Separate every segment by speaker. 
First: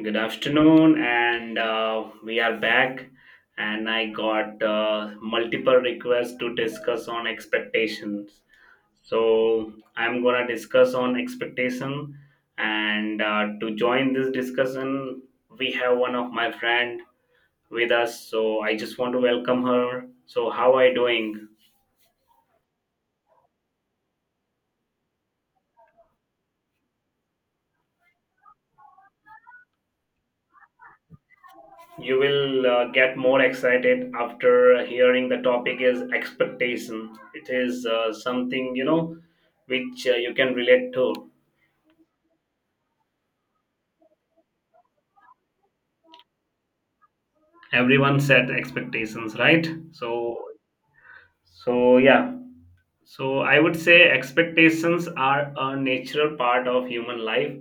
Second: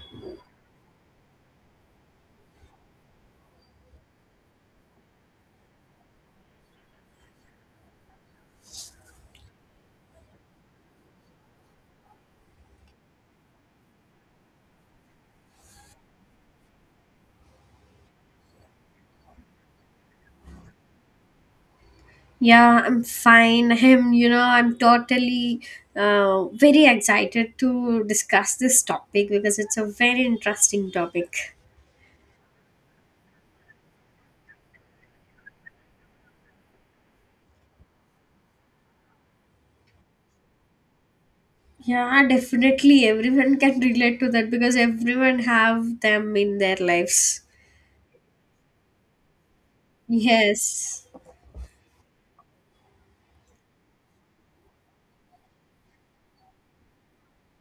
Speaker 1: Good afternoon, and we are back. And I got multiple requests to discuss on expectations. So I'm gonna discuss on expectation, and to join this discussion, we have one of my friend with us. So I just want to welcome her. So how are you doing?
Speaker 2: Yeah, I'm fine. Him, I'm totally very excited to discuss this topic because it's a very interesting topic.
Speaker 1: You will get more excited after hearing the topic is expectation. It is something, you know, which you can relate to.
Speaker 2: Yeah, definitely everyone can relate to that because everyone have them in their lives.
Speaker 1: Everyone set expectations, right? So,
Speaker 2: Yes.
Speaker 1: so yeah. So I would say expectations are a natural part of human life.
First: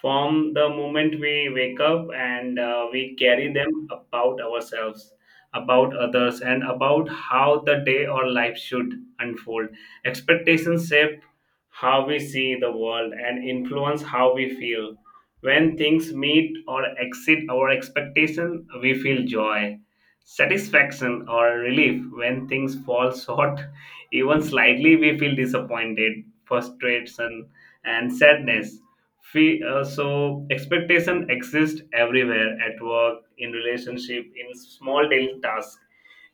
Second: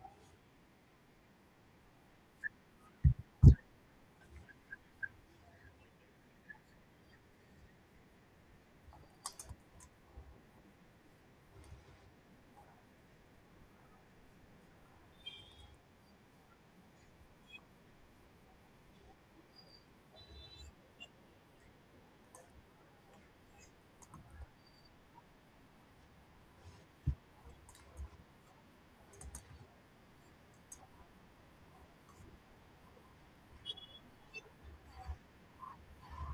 Speaker 1: From the moment we wake up and we carry them about ourselves, about others, and about how the day or life should unfold. Expectations shape how we see the world and influence how we feel. When things meet or exceed our expectation, we feel joy, satisfaction, or relief. When things fall short, even slightly, we feel disappointed, frustration, and sadness. So expectation exists everywhere at work, in relationship, in small daily tasks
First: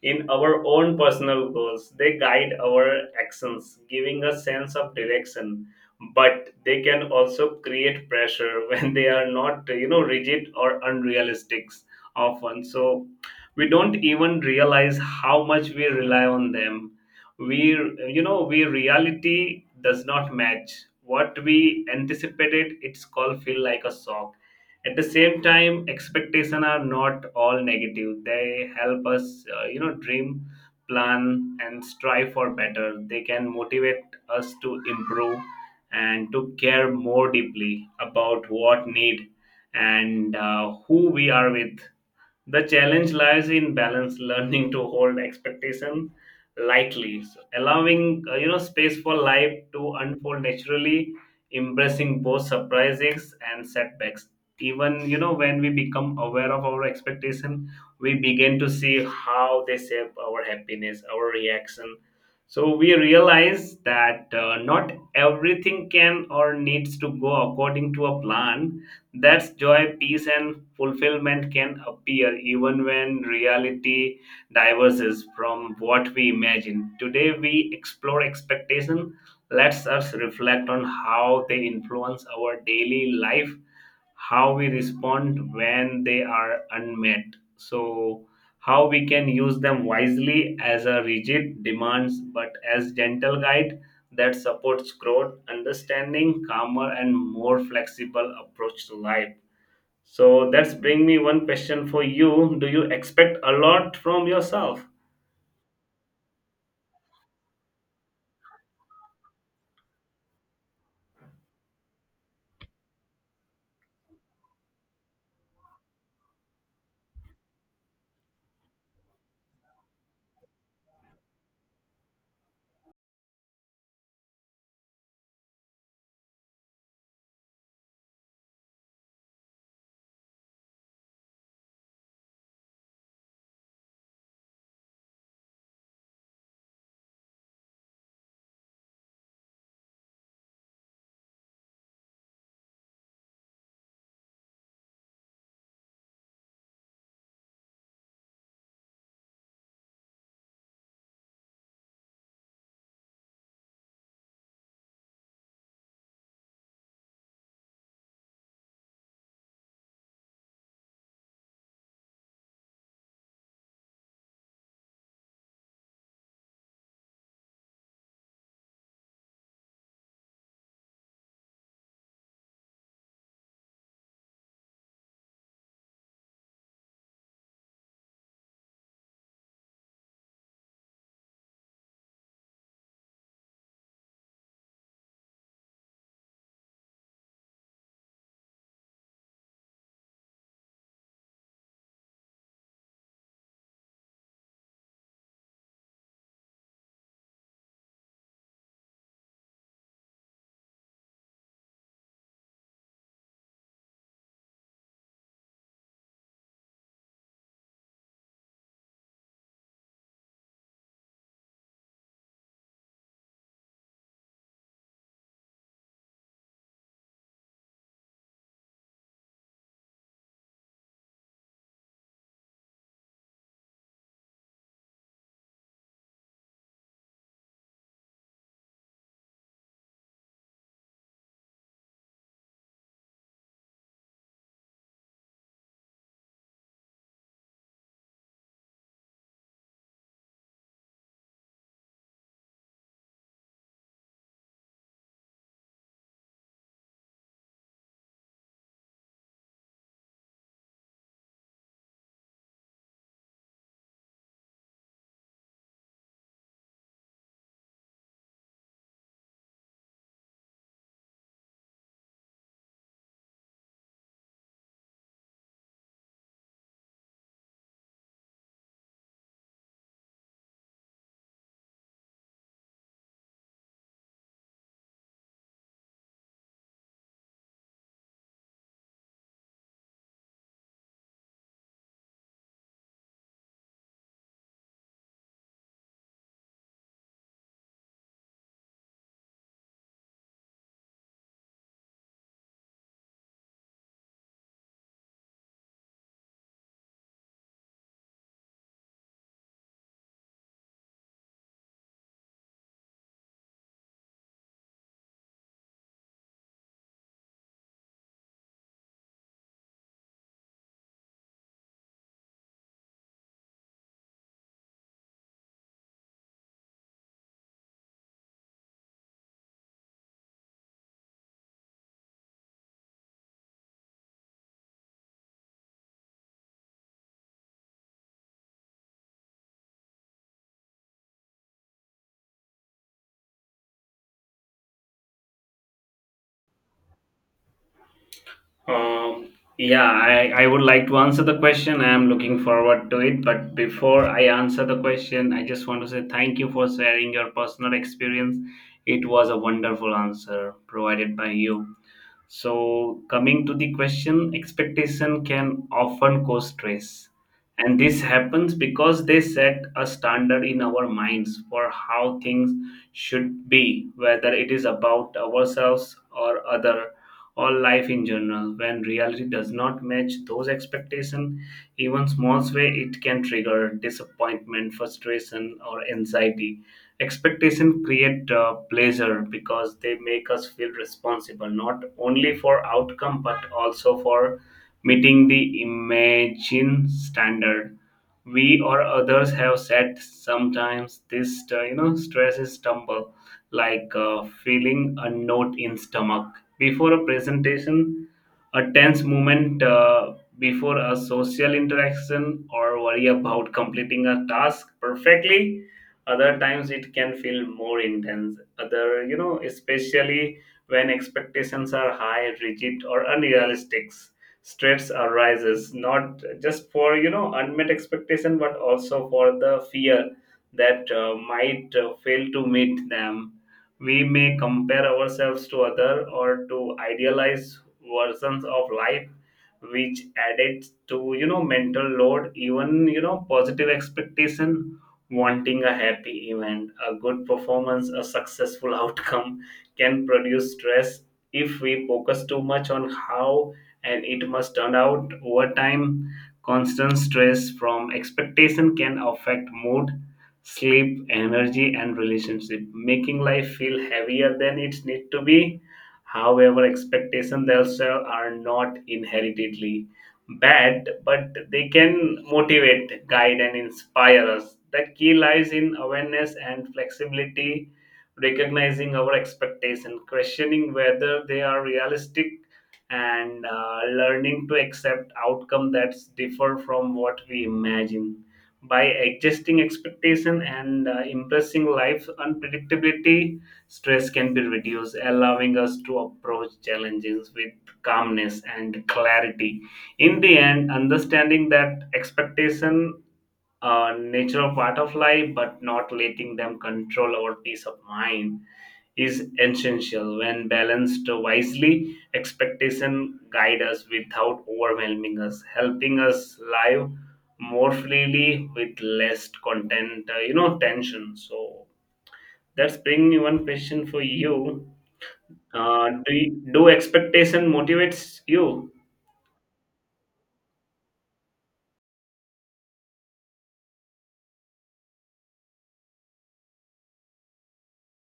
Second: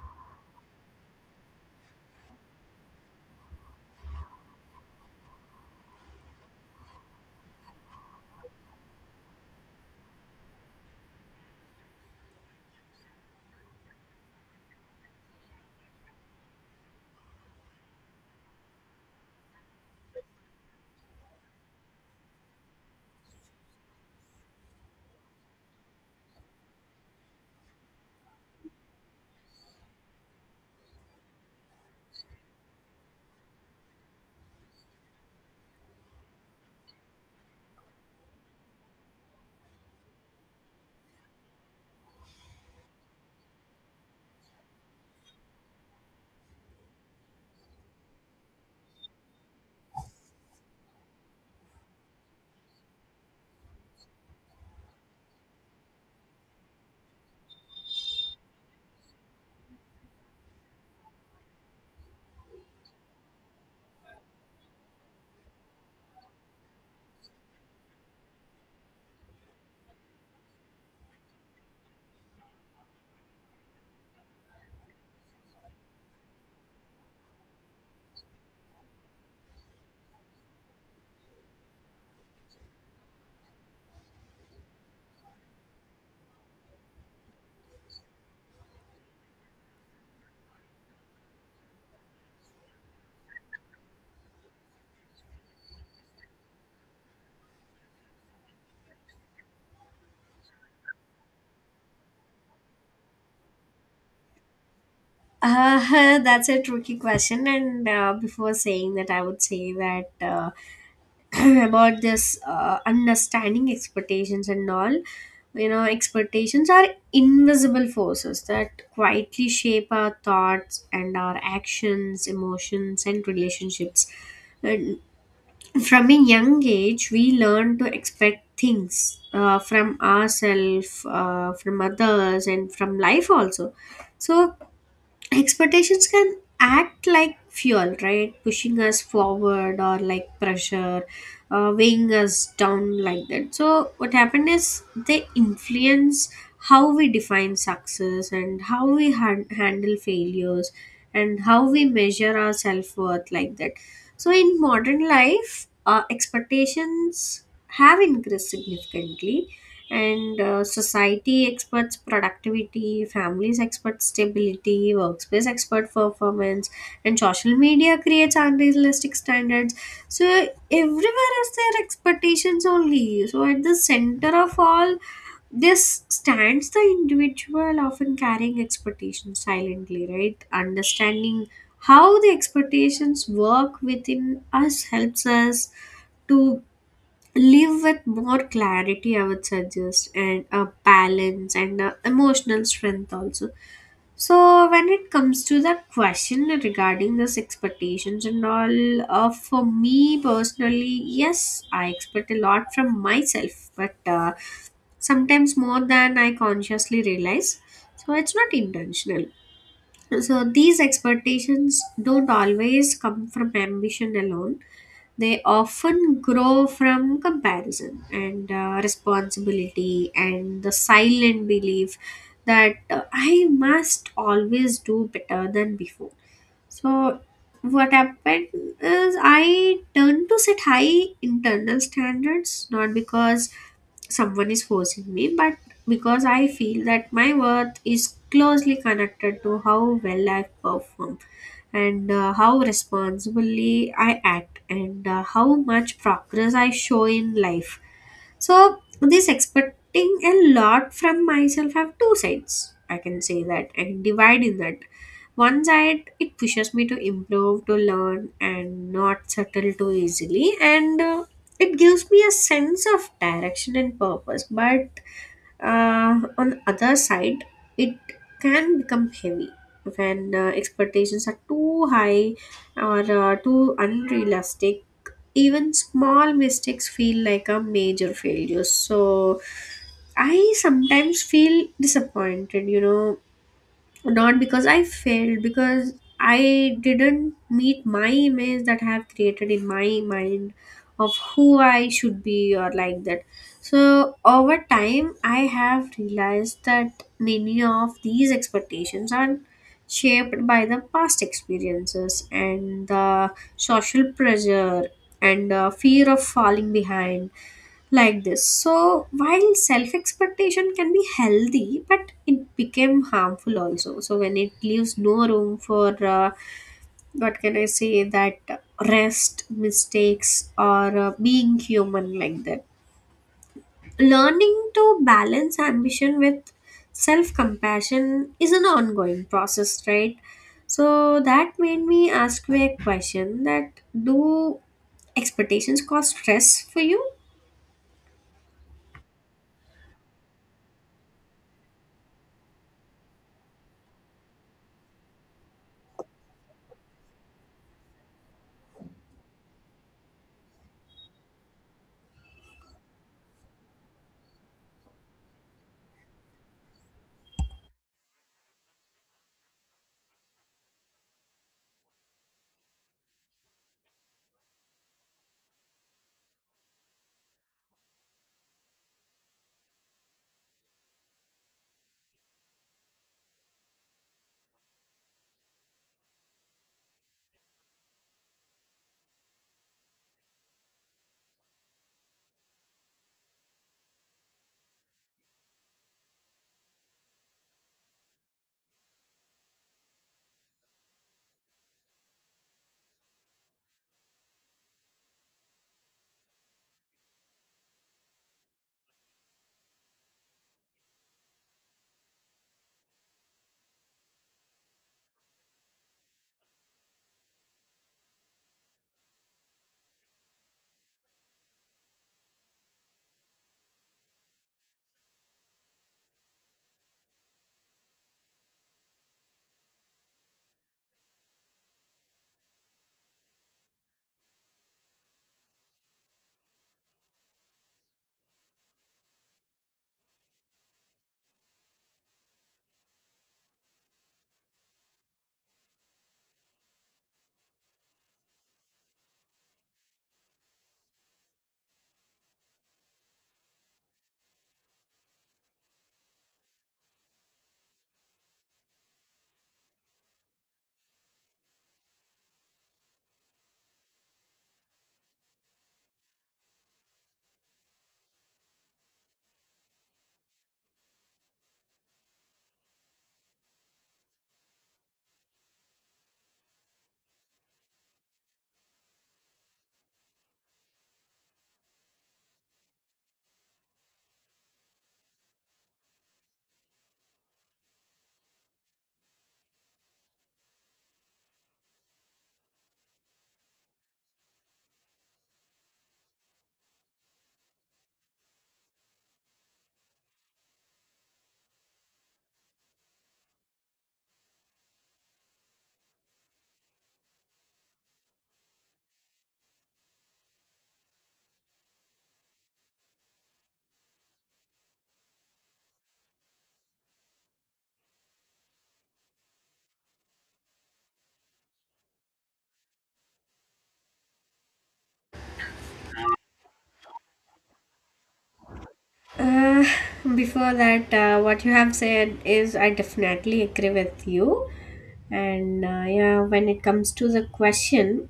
Speaker 1: in our own personal goals. They guide our actions, giving a sense of direction. But they can also create pressure when they are not, you know, rigid or unrealistic often. So we don't even realize how much we rely on them we We reality does not match what we anticipated, its called feel like a shock. At the same time, expectation are not all negative. They help us you know, dream, plan, and strive for better. They can motivate us to improve and to care more deeply about what need, and who we are with. The challenge lies in balance, learning to hold expectation lightly, so allowing you know, space for life to unfold naturally, embracing both surprises and setbacks. Even you know, when we become aware of our expectation, we begin to see how they shape our happiness, our reaction. So we realize that not everything can or needs to go according to a plan, that's joy, peace, and fulfillment can appear even when reality diverges from what we imagine. Today, we explore expectation. Let us reflect on how they influence our daily life, how we respond when they are unmet, so how we can use them wisely as a rigid demands but as gentle guide that supports growth understanding calmer and more flexible approach to life. So that's bring me one question for you. Do you expect a lot from yourself?
Speaker 2: Uh, that's a tricky question, and before saying that, I would say that. About this understanding expectations and all, you know, expectations are invisible forces that quietly shape our thoughts and our actions, emotions and relationships. And from a young age we learn to expect things from ourselves, from others and from life also. So expectations can act like fuel, right, pushing us forward or like pressure, weighing us down like that. So what happened is they influence how we define success and how we handle failures and how we measure our self-worth like that. So in modern life, expectations have increased significantly, and society experts productivity, families expert stability, workspace expert performance, and social media creates unrealistic standards. So everywhere is their expectations only. So at the center of all this stands the individual, often carrying expectations silently, right? Understanding how the expectations work within us helps us to live with more clarity, I would suggest, and a balance and a emotional strength also. So when it comes to the question regarding this expectations and all, for me personally, yes, I expect a lot from myself, but sometimes more than I consciously realize. So it's not intentional. So these expectations don't always come from ambition alone. They often grow from comparison and responsibility and the silent belief that I must always do better than before. So, what happened is I turned to set high internal standards, not because someone is forcing me, but because I feel that my worth is closely connected to how well I perform and how responsibly I act and how much progress I show in life. So, this expecting a lot from myself have two sides. I can say that and divide in that. One side, it pushes me to improve, to learn, and not settle too easily. And it gives me a sense of direction and purpose, but on the other side it can become heavy when expectations are too high or too unrealistic. Even small mistakes feel like a major failure, so I sometimes feel disappointed, you know, not because I failed, because I didn't meet my image that I have created in my mind of who I should be or like that. So over time, I have realized that many of these expectations are shaped by the past experiences and the social pressure and the fear of falling behind like this. So, while self expectation can be healthy, but it became harmful also. So, when it leaves no room for what can I say that, rest, mistakes, or being human like that. Learning to balance ambition with self compassion is an ongoing process, right? So, that made me ask you a question that do expectations cause stress for you?
Speaker 1: Um, yeah, I would like to answer the question. I am looking forward to it. But before I answer the question, I just want to say thank you for sharing your personal experience. It was a wonderful answer provided by you. So, coming to the question, expectation can often cause stress. And this happens because they set a standard in our minds for how things should be, whether it is about ourselves or other or life in general. When reality does not match those expectations, even small way it can trigger disappointment, frustration, or anxiety. Expectation create pleasure because they make us feel responsible not only for outcome but also for meeting the imagine standard we or others have set. Sometimes this you know, stress is stumble, like feeling a knot in stomach before a presentation, a tense moment before a social interaction, or worry about completing a task perfectly. Other times it can feel more intense other, you know, especially when expectations are high, rigid, or unrealistic. Stress arises not just for you know unmet expectation but also for the fear that might fail to meet them. We may compare ourselves to other or to idealized versions of life, which added to you know mental load. Even you know positive expectation, wanting a happy event, a good performance, a successful outcome, can produce stress if we focus too much on how and it must turn out over time. Constant stress from expectation can affect mood, sleep, energy, and relationship, making life feel heavier than it needs to be. However, expectations themselves are not inheritedly bad, but they can motivate, guide, and inspire us. The key lies in awareness and flexibility, recognizing our expectations, questioning whether they are realistic, and learning to accept outcomes that differ from what we imagine. By adjusting expectation and impressing life unpredictability, stress can be reduced, allowing us to approach challenges with calmness and clarity. In the end, understanding that expectation are natural part of life but not letting them control our peace of mind is essential. When balanced wisely, expectation guide us without overwhelming us, helping us live more freely with less content you know, tension. So that's bring me one question for you. Do expectation motivates you?
Speaker 2: Uh, Before that, what you have said is I definitely agree with you. And yeah, when it comes to the question,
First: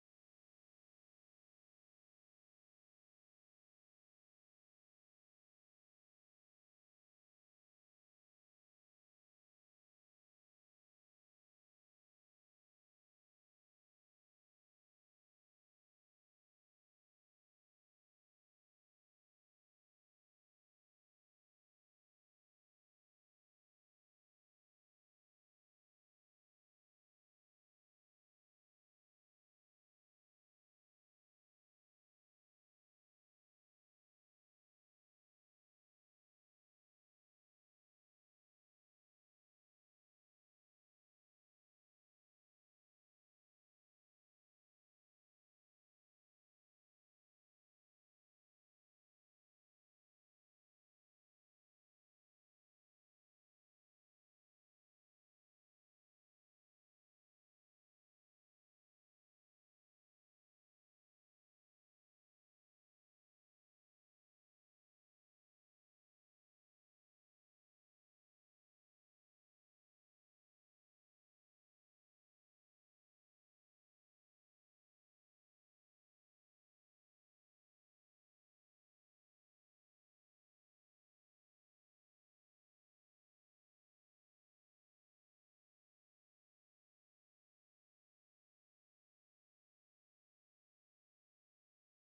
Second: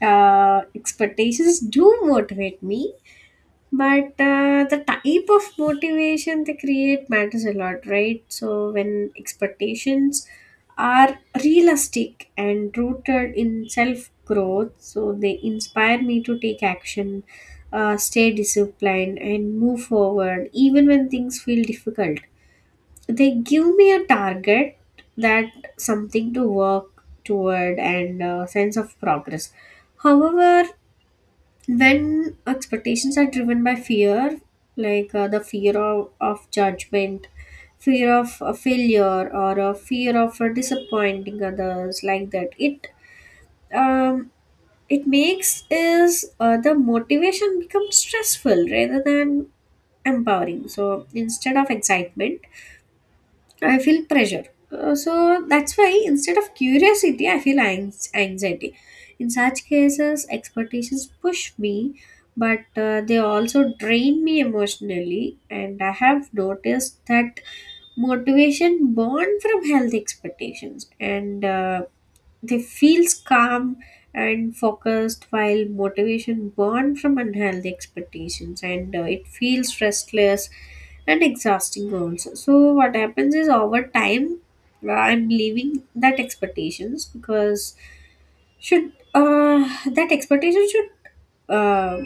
Speaker 2: expectations do motivate me, but the type of motivation they create matters a lot, right? So when expectations are realistic and rooted in self growth, so they inspire me to take action, stay disciplined and move forward even when things feel difficult. They give me a target, that something to work toward and a sense of progress. However, when expectations are driven by fear, like the fear of judgment, fear of failure or a fear of disappointing others like that, it um it makes is the motivation become stressful rather than empowering. So instead of excitement I feel pressure. So that's why instead of curiosity, I feel anxiety. In such cases, expectations push me, but they also drain me emotionally. And I have noticed that motivation born from healthy expectations and they feels calm and focused, while motivation born from unhealthy expectations and it feels restless and exhausting also. So what happens is over time I'm leaving that expectations because should that expectation should uh,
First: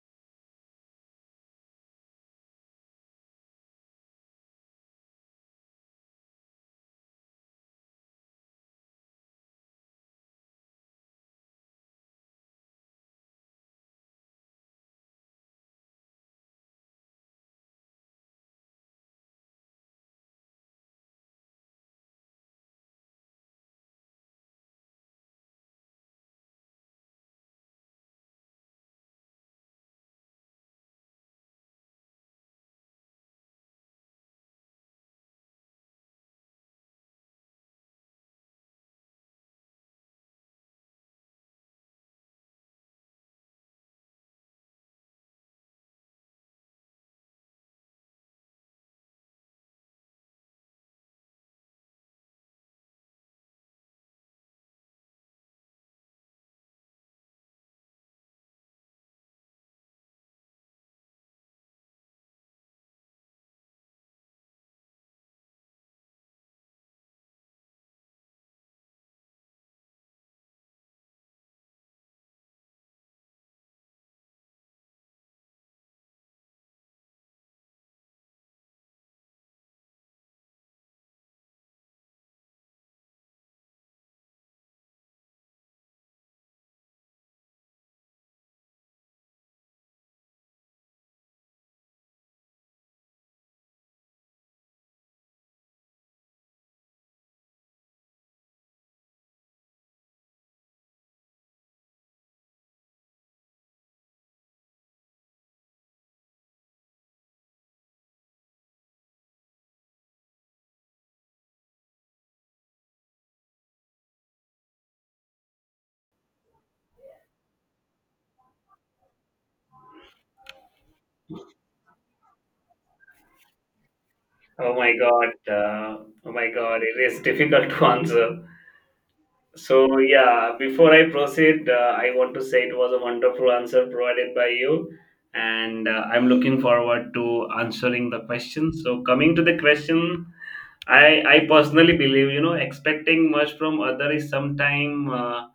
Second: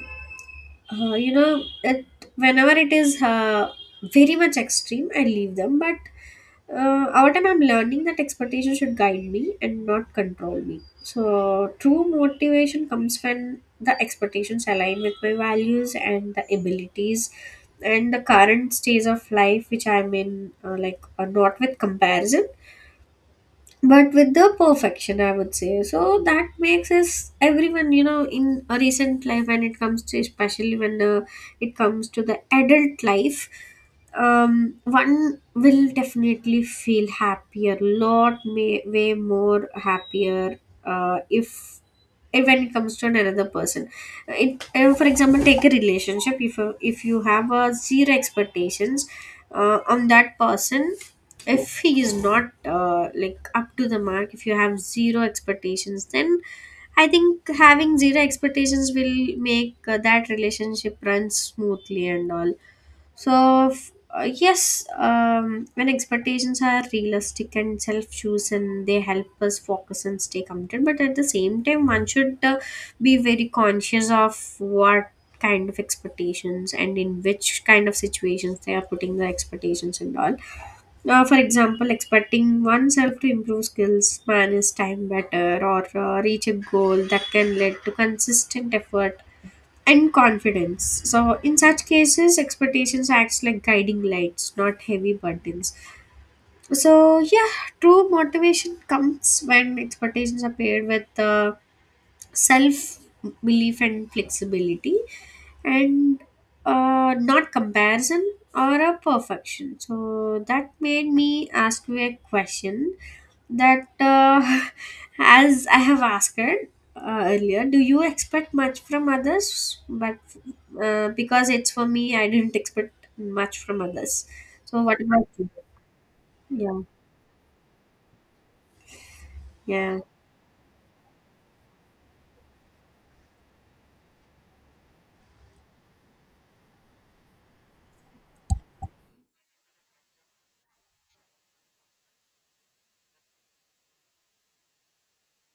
Speaker 2: you know it, whenever it is very much extreme I leave them, but over time I'm learning that expectation should guide me and not control me. So true motivation comes when the expectations align with my values and the abilities and the current stage of life which I'm in, like not with comparison but with the perfection, I would say. So that makes us everyone, you know, in a recent life, when it comes to, especially when it comes to the adult life, one will definitely feel happier, lot may way more happier if, when it comes to another person, it for example, take a relationship. If you have a zero expectations on that person, if he is not like up to the mark, if you have zero expectations, then I think having zero expectations will make that relationship run smoothly and all. So, yes, when expectations are realistic and self chosen, they help us focus and stay committed. But at the same time, one should be very conscious of what kind of expectations and in which kind of situations they are putting their expectations and all. For example, expecting oneself to improve skills, manage time better, or reach a goal that can lead to consistent effort and confidence. So, in such cases, expectations acts like guiding lights, not heavy burdens. So, yeah, true motivation comes when expectations are paired with self belief and flexibility and not comparison or a perfection. So that made me ask you a question that, as I have asked it, earlier, do you expect much from others? But because it's for me, I didn't expect much from others.
Speaker 1: Oh
Speaker 2: So
Speaker 1: my
Speaker 2: what about
Speaker 1: god.
Speaker 2: you?
Speaker 1: Oh my
Speaker 2: Yeah,
Speaker 1: god. It is difficult to answer.
Speaker 2: yeah.
Speaker 1: So, yeah, before I proceed, I want to say it was a wonderful answer provided by you. And I'm looking forward to answering the question. So, coming to the question, I personally believe, you know, expecting much from other is sometime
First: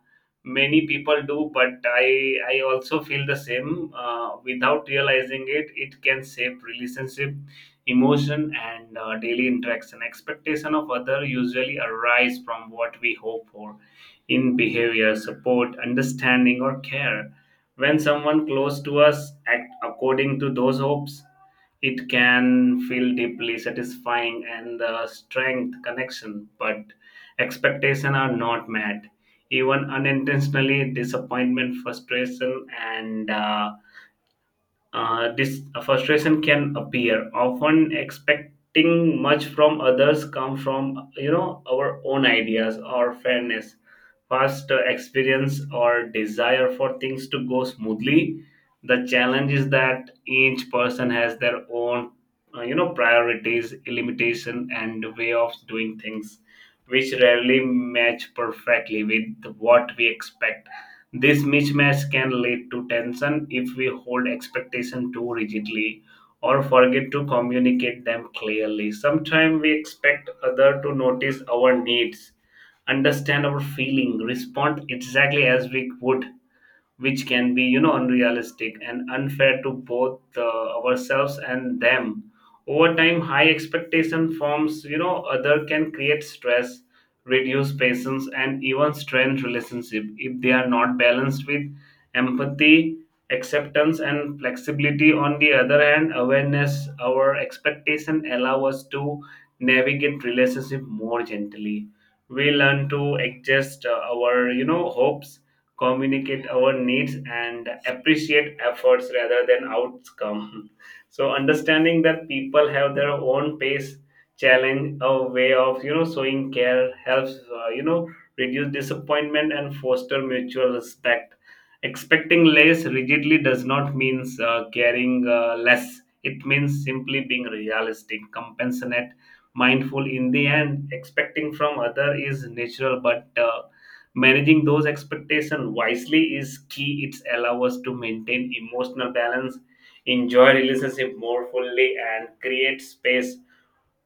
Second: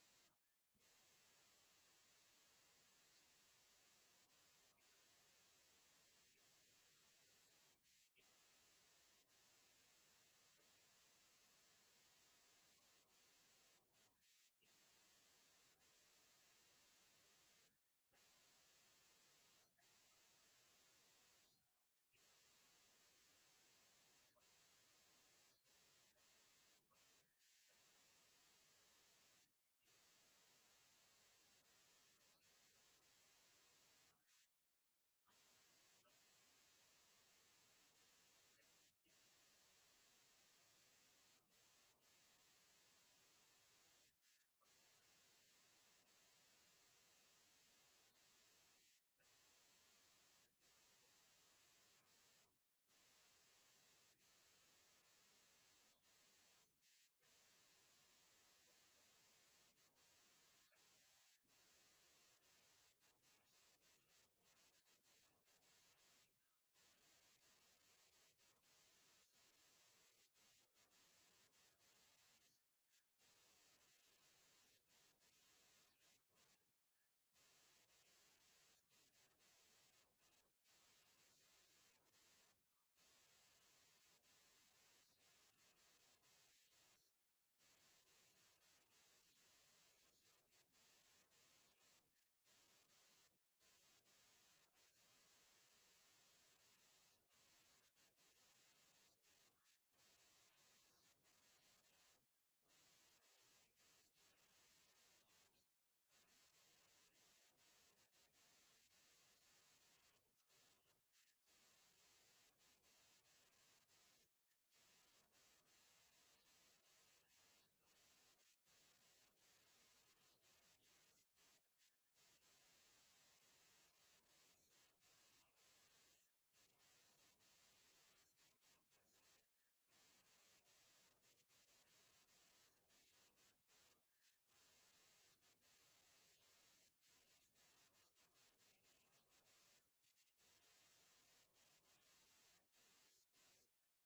Speaker 1: many people do, but I also feel the same. Without realizing it, it can shape relationship, emotion, and daily interaction. Expectation of other usually arise from what we hope for in behavior, support, understanding, or care. When someone close to us act according to those hopes, it can feel deeply satisfying and the strength connection, but expectations are not met. Even unintentionally, disappointment, frustration, and this frustration can appear. Often expecting much from others come from you know our own ideas or fairness, past experience, or desire for things to go smoothly. The challenge is that each person has their own you know, priorities, limitation, and way of doing things, which rarely match perfectly with what we expect. This mismatch can lead to tension if we hold expectations too rigidly or forget to communicate them clearly. Sometimes we expect others to notice our needs, understand our feeling, respond exactly as we would, which can be you know unrealistic and unfair to both ourselves and them. Over time, high expectation forms you know other can create stress, reduce patience, and even strain relationship if they are not balanced with empathy, acceptance, and flexibility. On the other hand, awareness our expectation allow us to navigate relationship more gently. We learn to adjust our you know hopes, communicate our needs, and appreciate efforts rather than outcome. So understanding that people have their own pace, challenge, a way of you know showing care helps you know, reduce disappointment and foster mutual respect. Expecting less rigidly does not mean caring less. It means simply being realistic, compassionate, mindful. In the end, expecting from other is natural, but managing those expectations wisely is key. It allows us to maintain emotional balance, enjoy relationship more fully, and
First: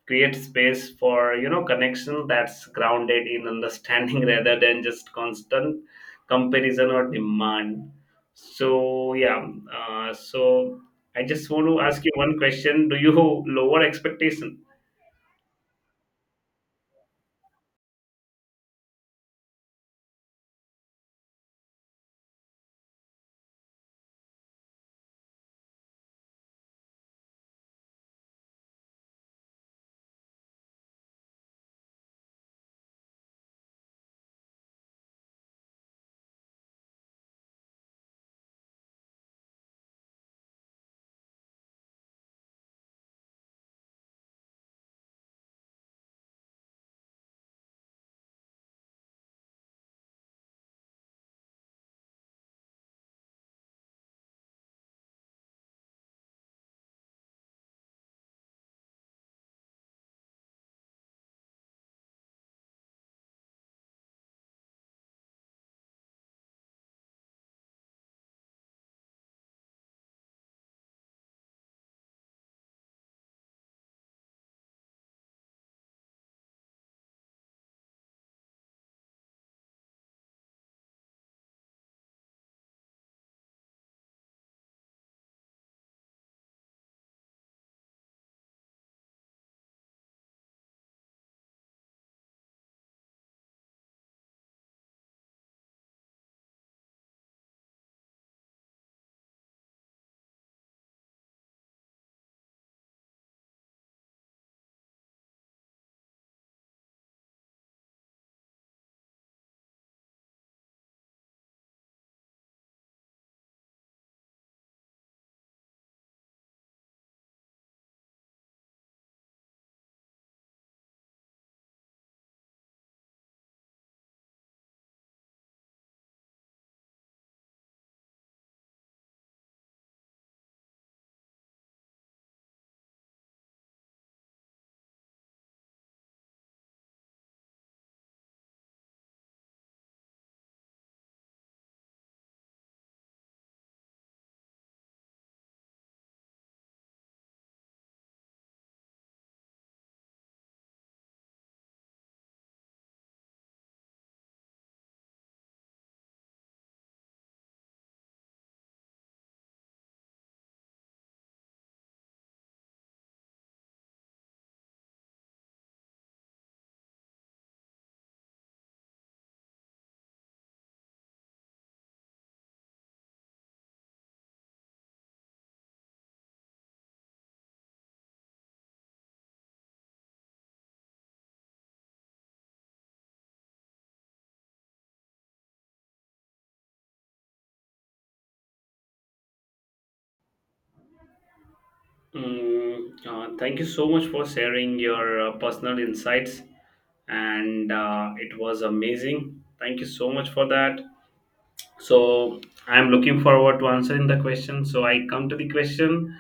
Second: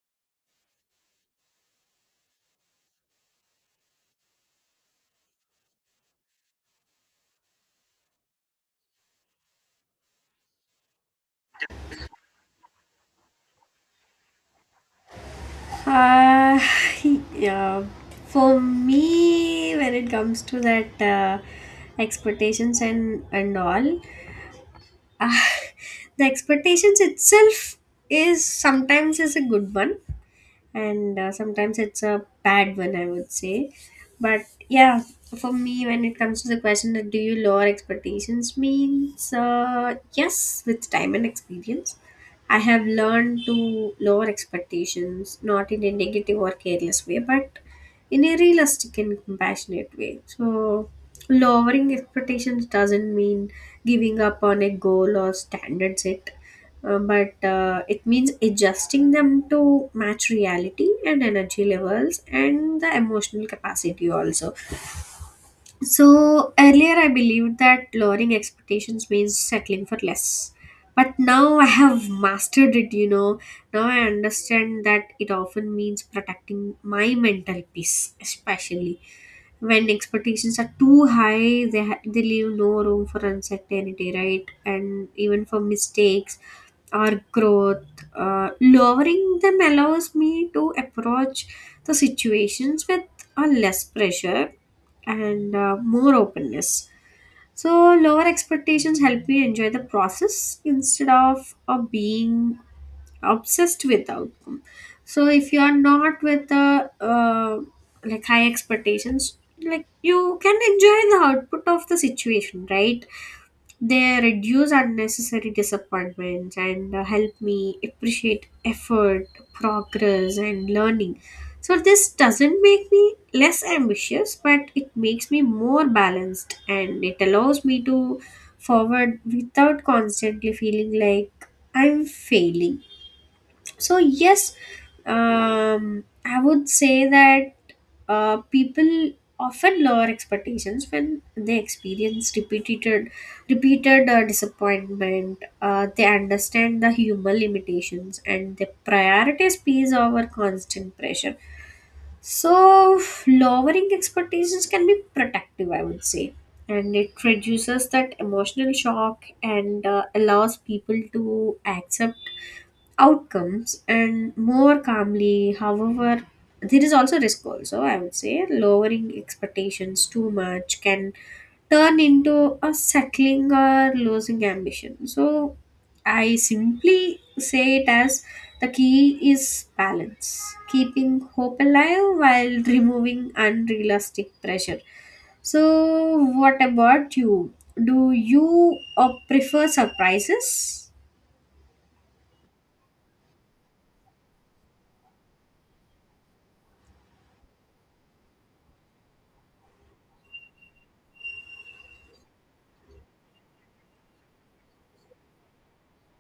Speaker 1: create space for you know connection that's grounded in understanding rather than just constant comparison or demand. So yeah, so I just want to ask you one question. Do you lower expectation?
Speaker 2: Uh, yeah. For me, when it comes to that expectations and all, Ah, the expectations itself is sometimes is a good one and sometimes it's a bad one, I would say. But yeah, for me when it comes to the question that do you lower expectations means, yes, with time and experience I have learned to lower expectations, not in a negative or careless way but in a realistic and compassionate way. So lowering expectations doesn't mean giving up on a goal or standards. It but it means adjusting them to match reality and energy levels and the emotional capacity also. So earlier I believed that lowering expectations means settling for less, but now I have mastered it, you know, now I understand that it often means protecting my mental peace, especially when expectations are too high, they they leave no room for uncertainty, right, and even for mistakes or growth. Lowering them allows me to approach the situations with a less pressure and more openness. So lower expectations help me enjoy the process instead of being obsessed with outcome. So if you are not with the like high expectations, like you can enjoy the output of the situation, right? They reduce unnecessary disappointments and help me appreciate effort, progress and learning. So this doesn't make me less ambitious, but it makes me more balanced and it allows me to forward without constantly feeling like I'm failing. So yes, I would say that people often lower expectations when they experience repeated disappointment. They understand the human limitations and they prioritize peace over constant pressure. So lowering expectations can be protective, I would say. And it reduces that emotional shock and allows people to accept outcomes and more calmly. However, there is also risk also, I would say. Lowering expectations too much can turn into a settling or losing ambition. So I simply say it as the key is balance, keeping hope alive while removing unrealistic pressure. So what about you, do you prefer surprises?
Speaker 1: Mm, thank you so much for sharing your personal insights, and it was amazing. Thank you so much for that. So I'm looking forward to answering the question. So I come to the question.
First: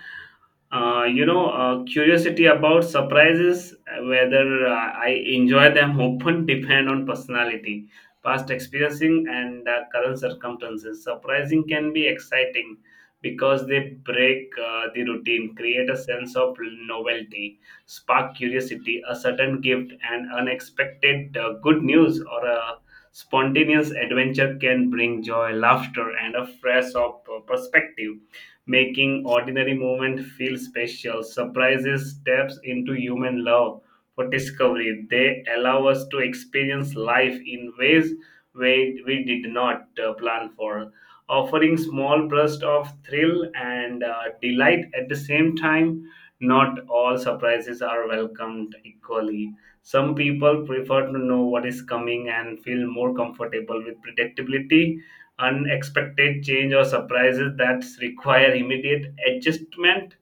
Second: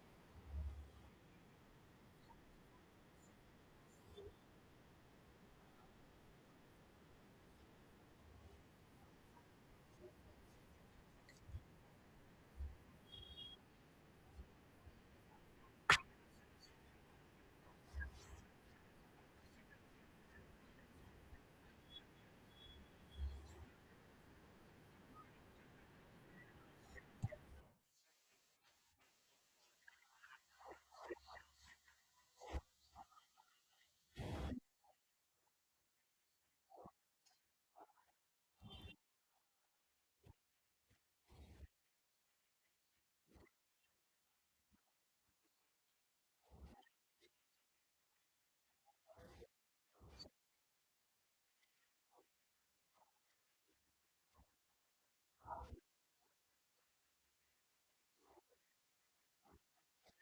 Speaker 1: You know, curiosity about surprises, whether I enjoy them, often depend on personality, past experiencing, and current circumstances. Surprising can be exciting because they break the routine, create a sense of novelty, spark curiosity, a certain gift, and unexpected good news or a spontaneous adventure can bring joy, laughter, and a fresh of perspective, making ordinary moment feel special. Surprises steps into human love for discovery. They allow us to experience life in ways we did not plan for, offering small bursts of thrill and delight at the same time. Not all surprises are welcomed equally. Some people prefer to know what is coming and feel more comfortable with predictability. Unexpected change or surprises that require immediate adjustment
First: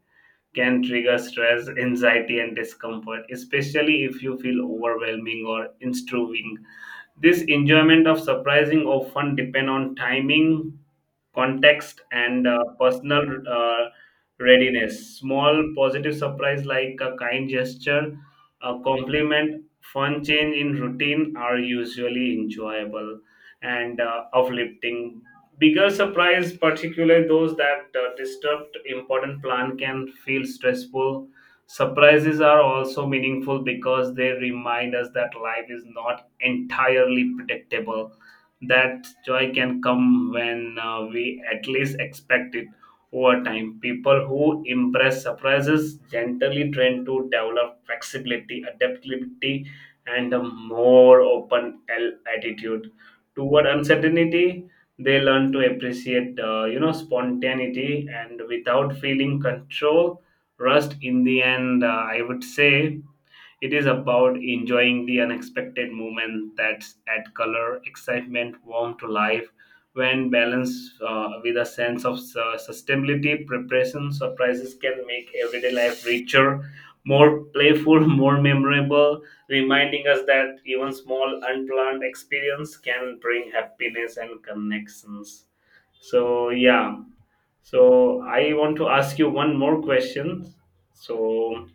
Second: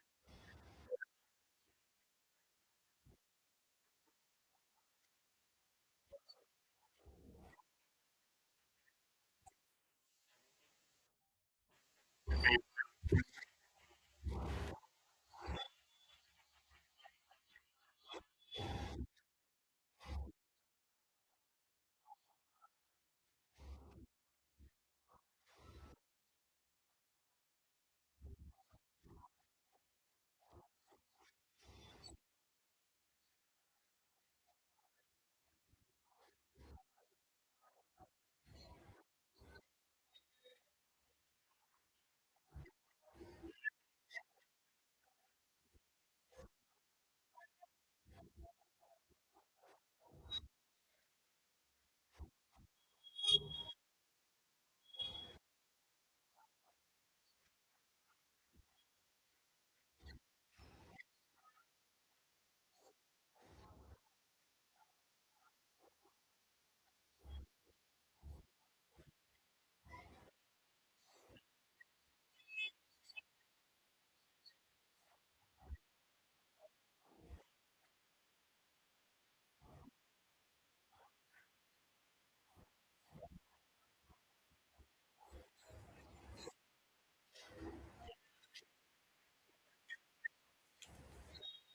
Speaker 1: can trigger stress, anxiety, and discomfort, especially if you feel overwhelming or intruding. This enjoyment of surprising often depend on timing, context, and personal uh, readiness. Small positive surprise like a kind gesture, a compliment, fun change in routine are usually enjoyable and uplifting. Bigger surprise, particularly those that disturb important plan, can feel stressful. Surprises are also meaningful because they remind us that life is not entirely predictable, that joy can come when we at least expect it. Over time, people who embrace surprises gently tend to develop flexibility, adaptability, and a more open attitude toward uncertainty. They learn to appreciate, you know, spontaneity and without feeling control, rust. In the end, I would say it is about enjoying the unexpected moment that's add color, excitement, warmth to life. When balanced with a sense of sustainability, preparation surprises can make everyday life richer, more playful, more memorable, reminding us that even small unplanned experience can bring happiness and connections. So yeah, so I want to ask you one more question. So,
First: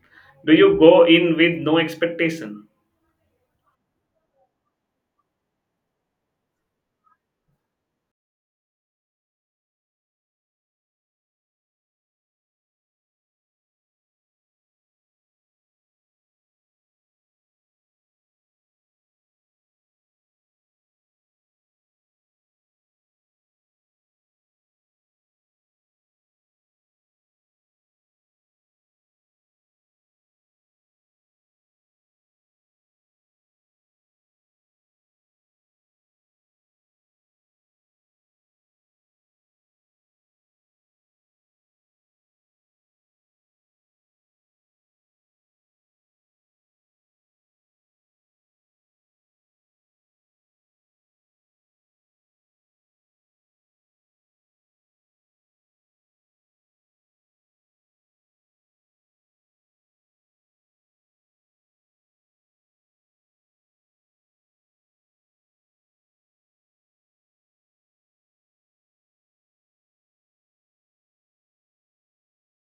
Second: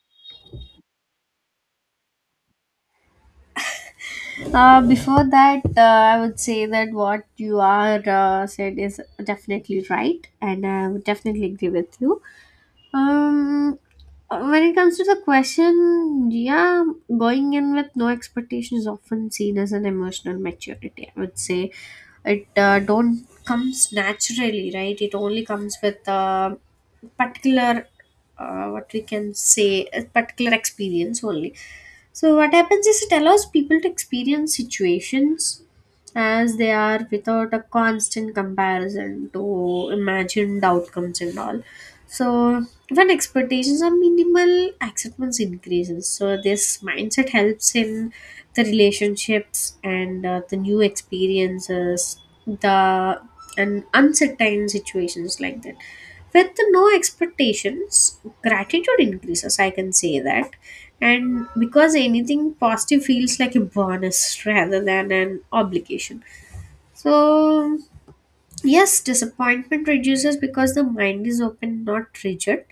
Speaker 1: do you go in with no expectation?
Speaker 2: Before that, I would say that what you are said is definitely right, and I would definitely agree with you. Um, when it comes to the question, yeah, going in with no expectation is often seen as an emotional maturity. I would say it don't comes naturally, right? It only comes with particular what we can say a particular experience only. So, what happens is it allows people to experience situations as they are without a constant comparison to imagined outcomes and all. So, when expectations are minimal, acceptance increases. So, this mindset helps in the relationships and the new experiences, the and uncertain situations like that. With no expectations gratitude increases, I can say that, and because anything positive feels like a bonus rather than an obligation. So yes, disappointment reduces because the mind is open, not rigid.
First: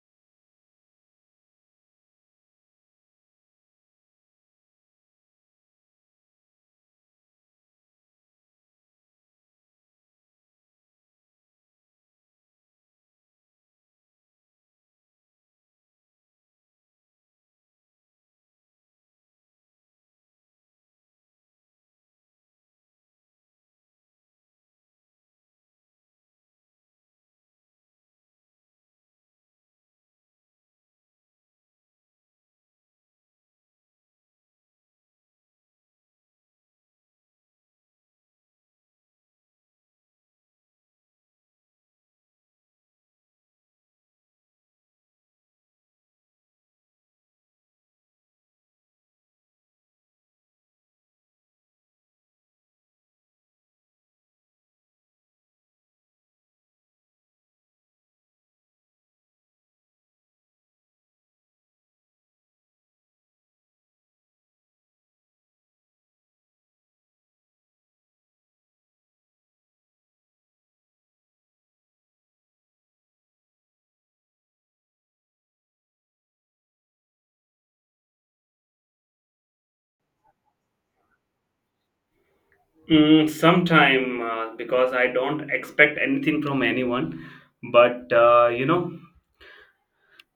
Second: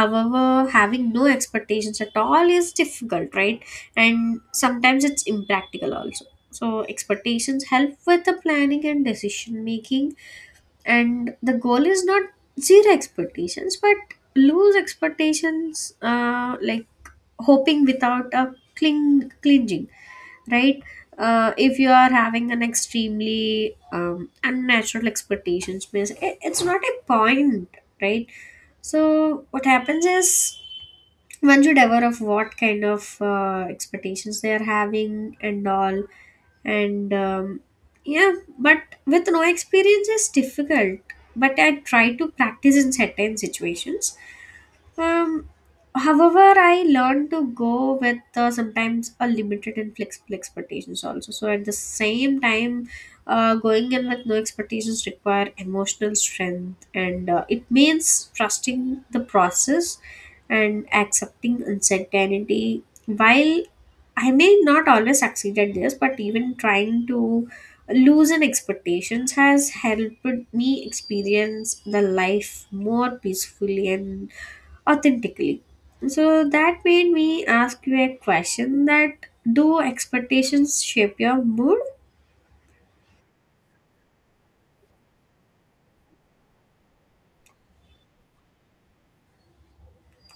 Speaker 2: However, having no expectations at all is difficult, right, and sometimes it's impractical also. So expectations help with the planning and decision making, and the goal is not zero expectations but lose expectations, like hoping without a clinging, right? If you are having an extremely unnatural expectations means, it's not a point, right? So what happens is one should aware of what kind of expectations they are having and all. And yeah, but with no experience is difficult, but I try to practice in certain situations. um, However, I learned to go with sometimes a limited and flexible expectations also. So at the same time, going in with no expectations require emotional strength, and it means trusting the process and accepting uncertainty. While I may not always succeed at this, but even trying to loosen expectations has helped me experience the life more peacefully and authentically. So that made me ask you a question that do expectations shape your mood?
Speaker 1: Mm, sometime because I don't expect anything from anyone, but you know,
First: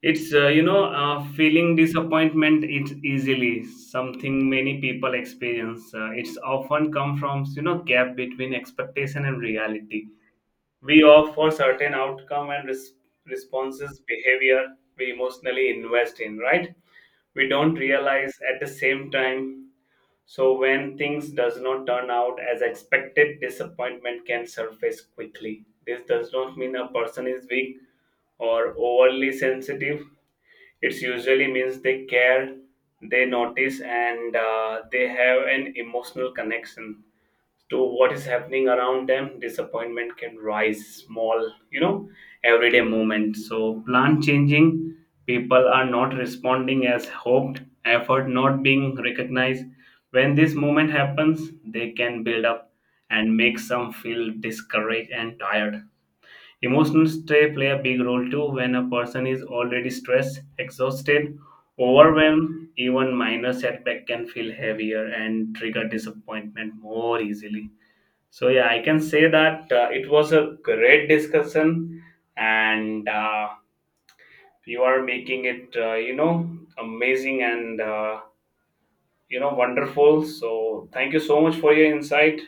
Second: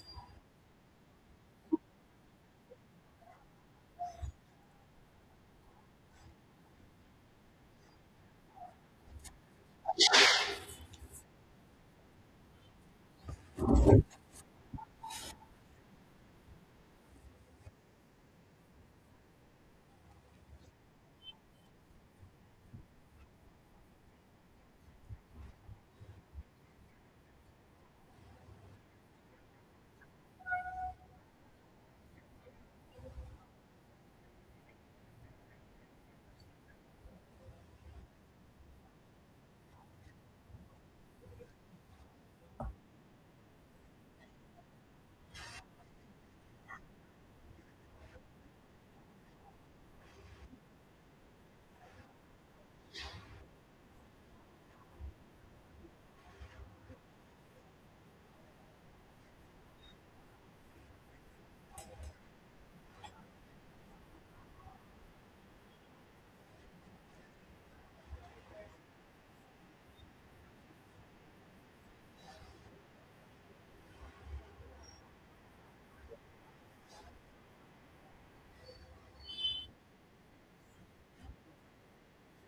Speaker 1: it's you know, feeling disappointment is easily something many people experience. It's often come from you know gap between expectation and reality. We opt for certain outcome and responses behavior we emotionally invest in, right? We don't realize at the same time. So when things does not turn out as expected, disappointment can surface quickly. This does not mean a person is weak or overly sensitive. It's usually means they care, they notice, and they have an emotional connection to what is happening around them. Disappointment can rise, small, you know, everyday moment. So plan changing, people are not responding as hoped, effort not being recognized. When this moment happens, they can build up and make some feel discouraged and tired. Emotions they play a big role too when a person is already stressed, exhausted, overwhelmed. Even minor setback can feel heavier and trigger disappointment more easily. So yeah, I can say that it was a great discussion, and you are making it you know, amazing and you know, wonderful. So thank you so much for your insight,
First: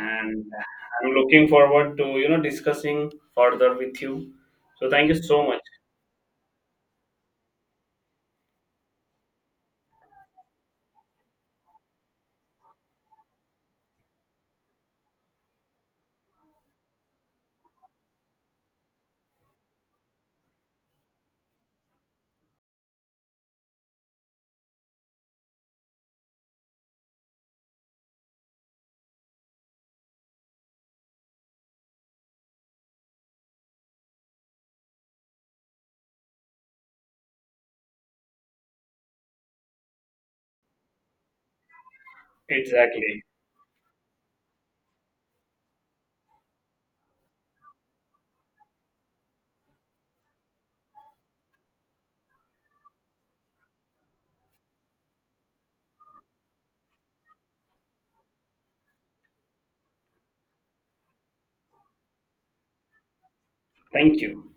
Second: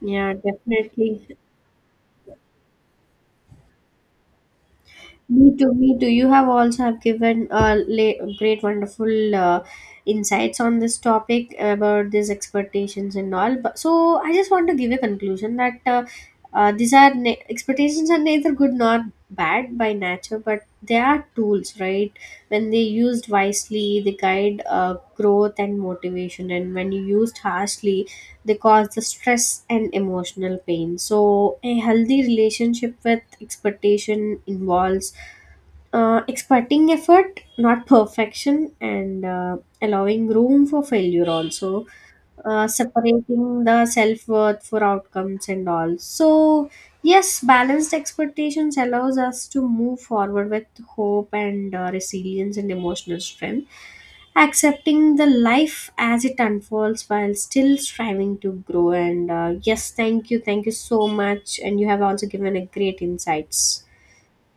Speaker 2: Yeah,
Speaker 1: I'm
Speaker 2: definitely.
Speaker 1: looking forward to you know discussing further with you. So thank you so
Speaker 2: Me
Speaker 1: much.
Speaker 2: too, me too. You have also have given great, wonderful insights on this topic about these expectations and all. But so I just want to give a conclusion that these are expectations are neither good nor bad by nature, but they are tools, right? When they used wisely, they guide growth and motivation, and when you used harshly, they cause the stress and emotional pain. So a healthy relationship with expectation involves expecting effort, not perfection, and allowing room for failure also,
Speaker 1: Exactly.
Speaker 2: separating the self-worth for outcomes and all. So yes, balanced expectations allows us to move forward with hope and resilience and emotional strength, accepting the life as it unfolds while still striving to grow. And yes, thank you, thank you so much, and you have also given a great insights.
Speaker 1: Thank you.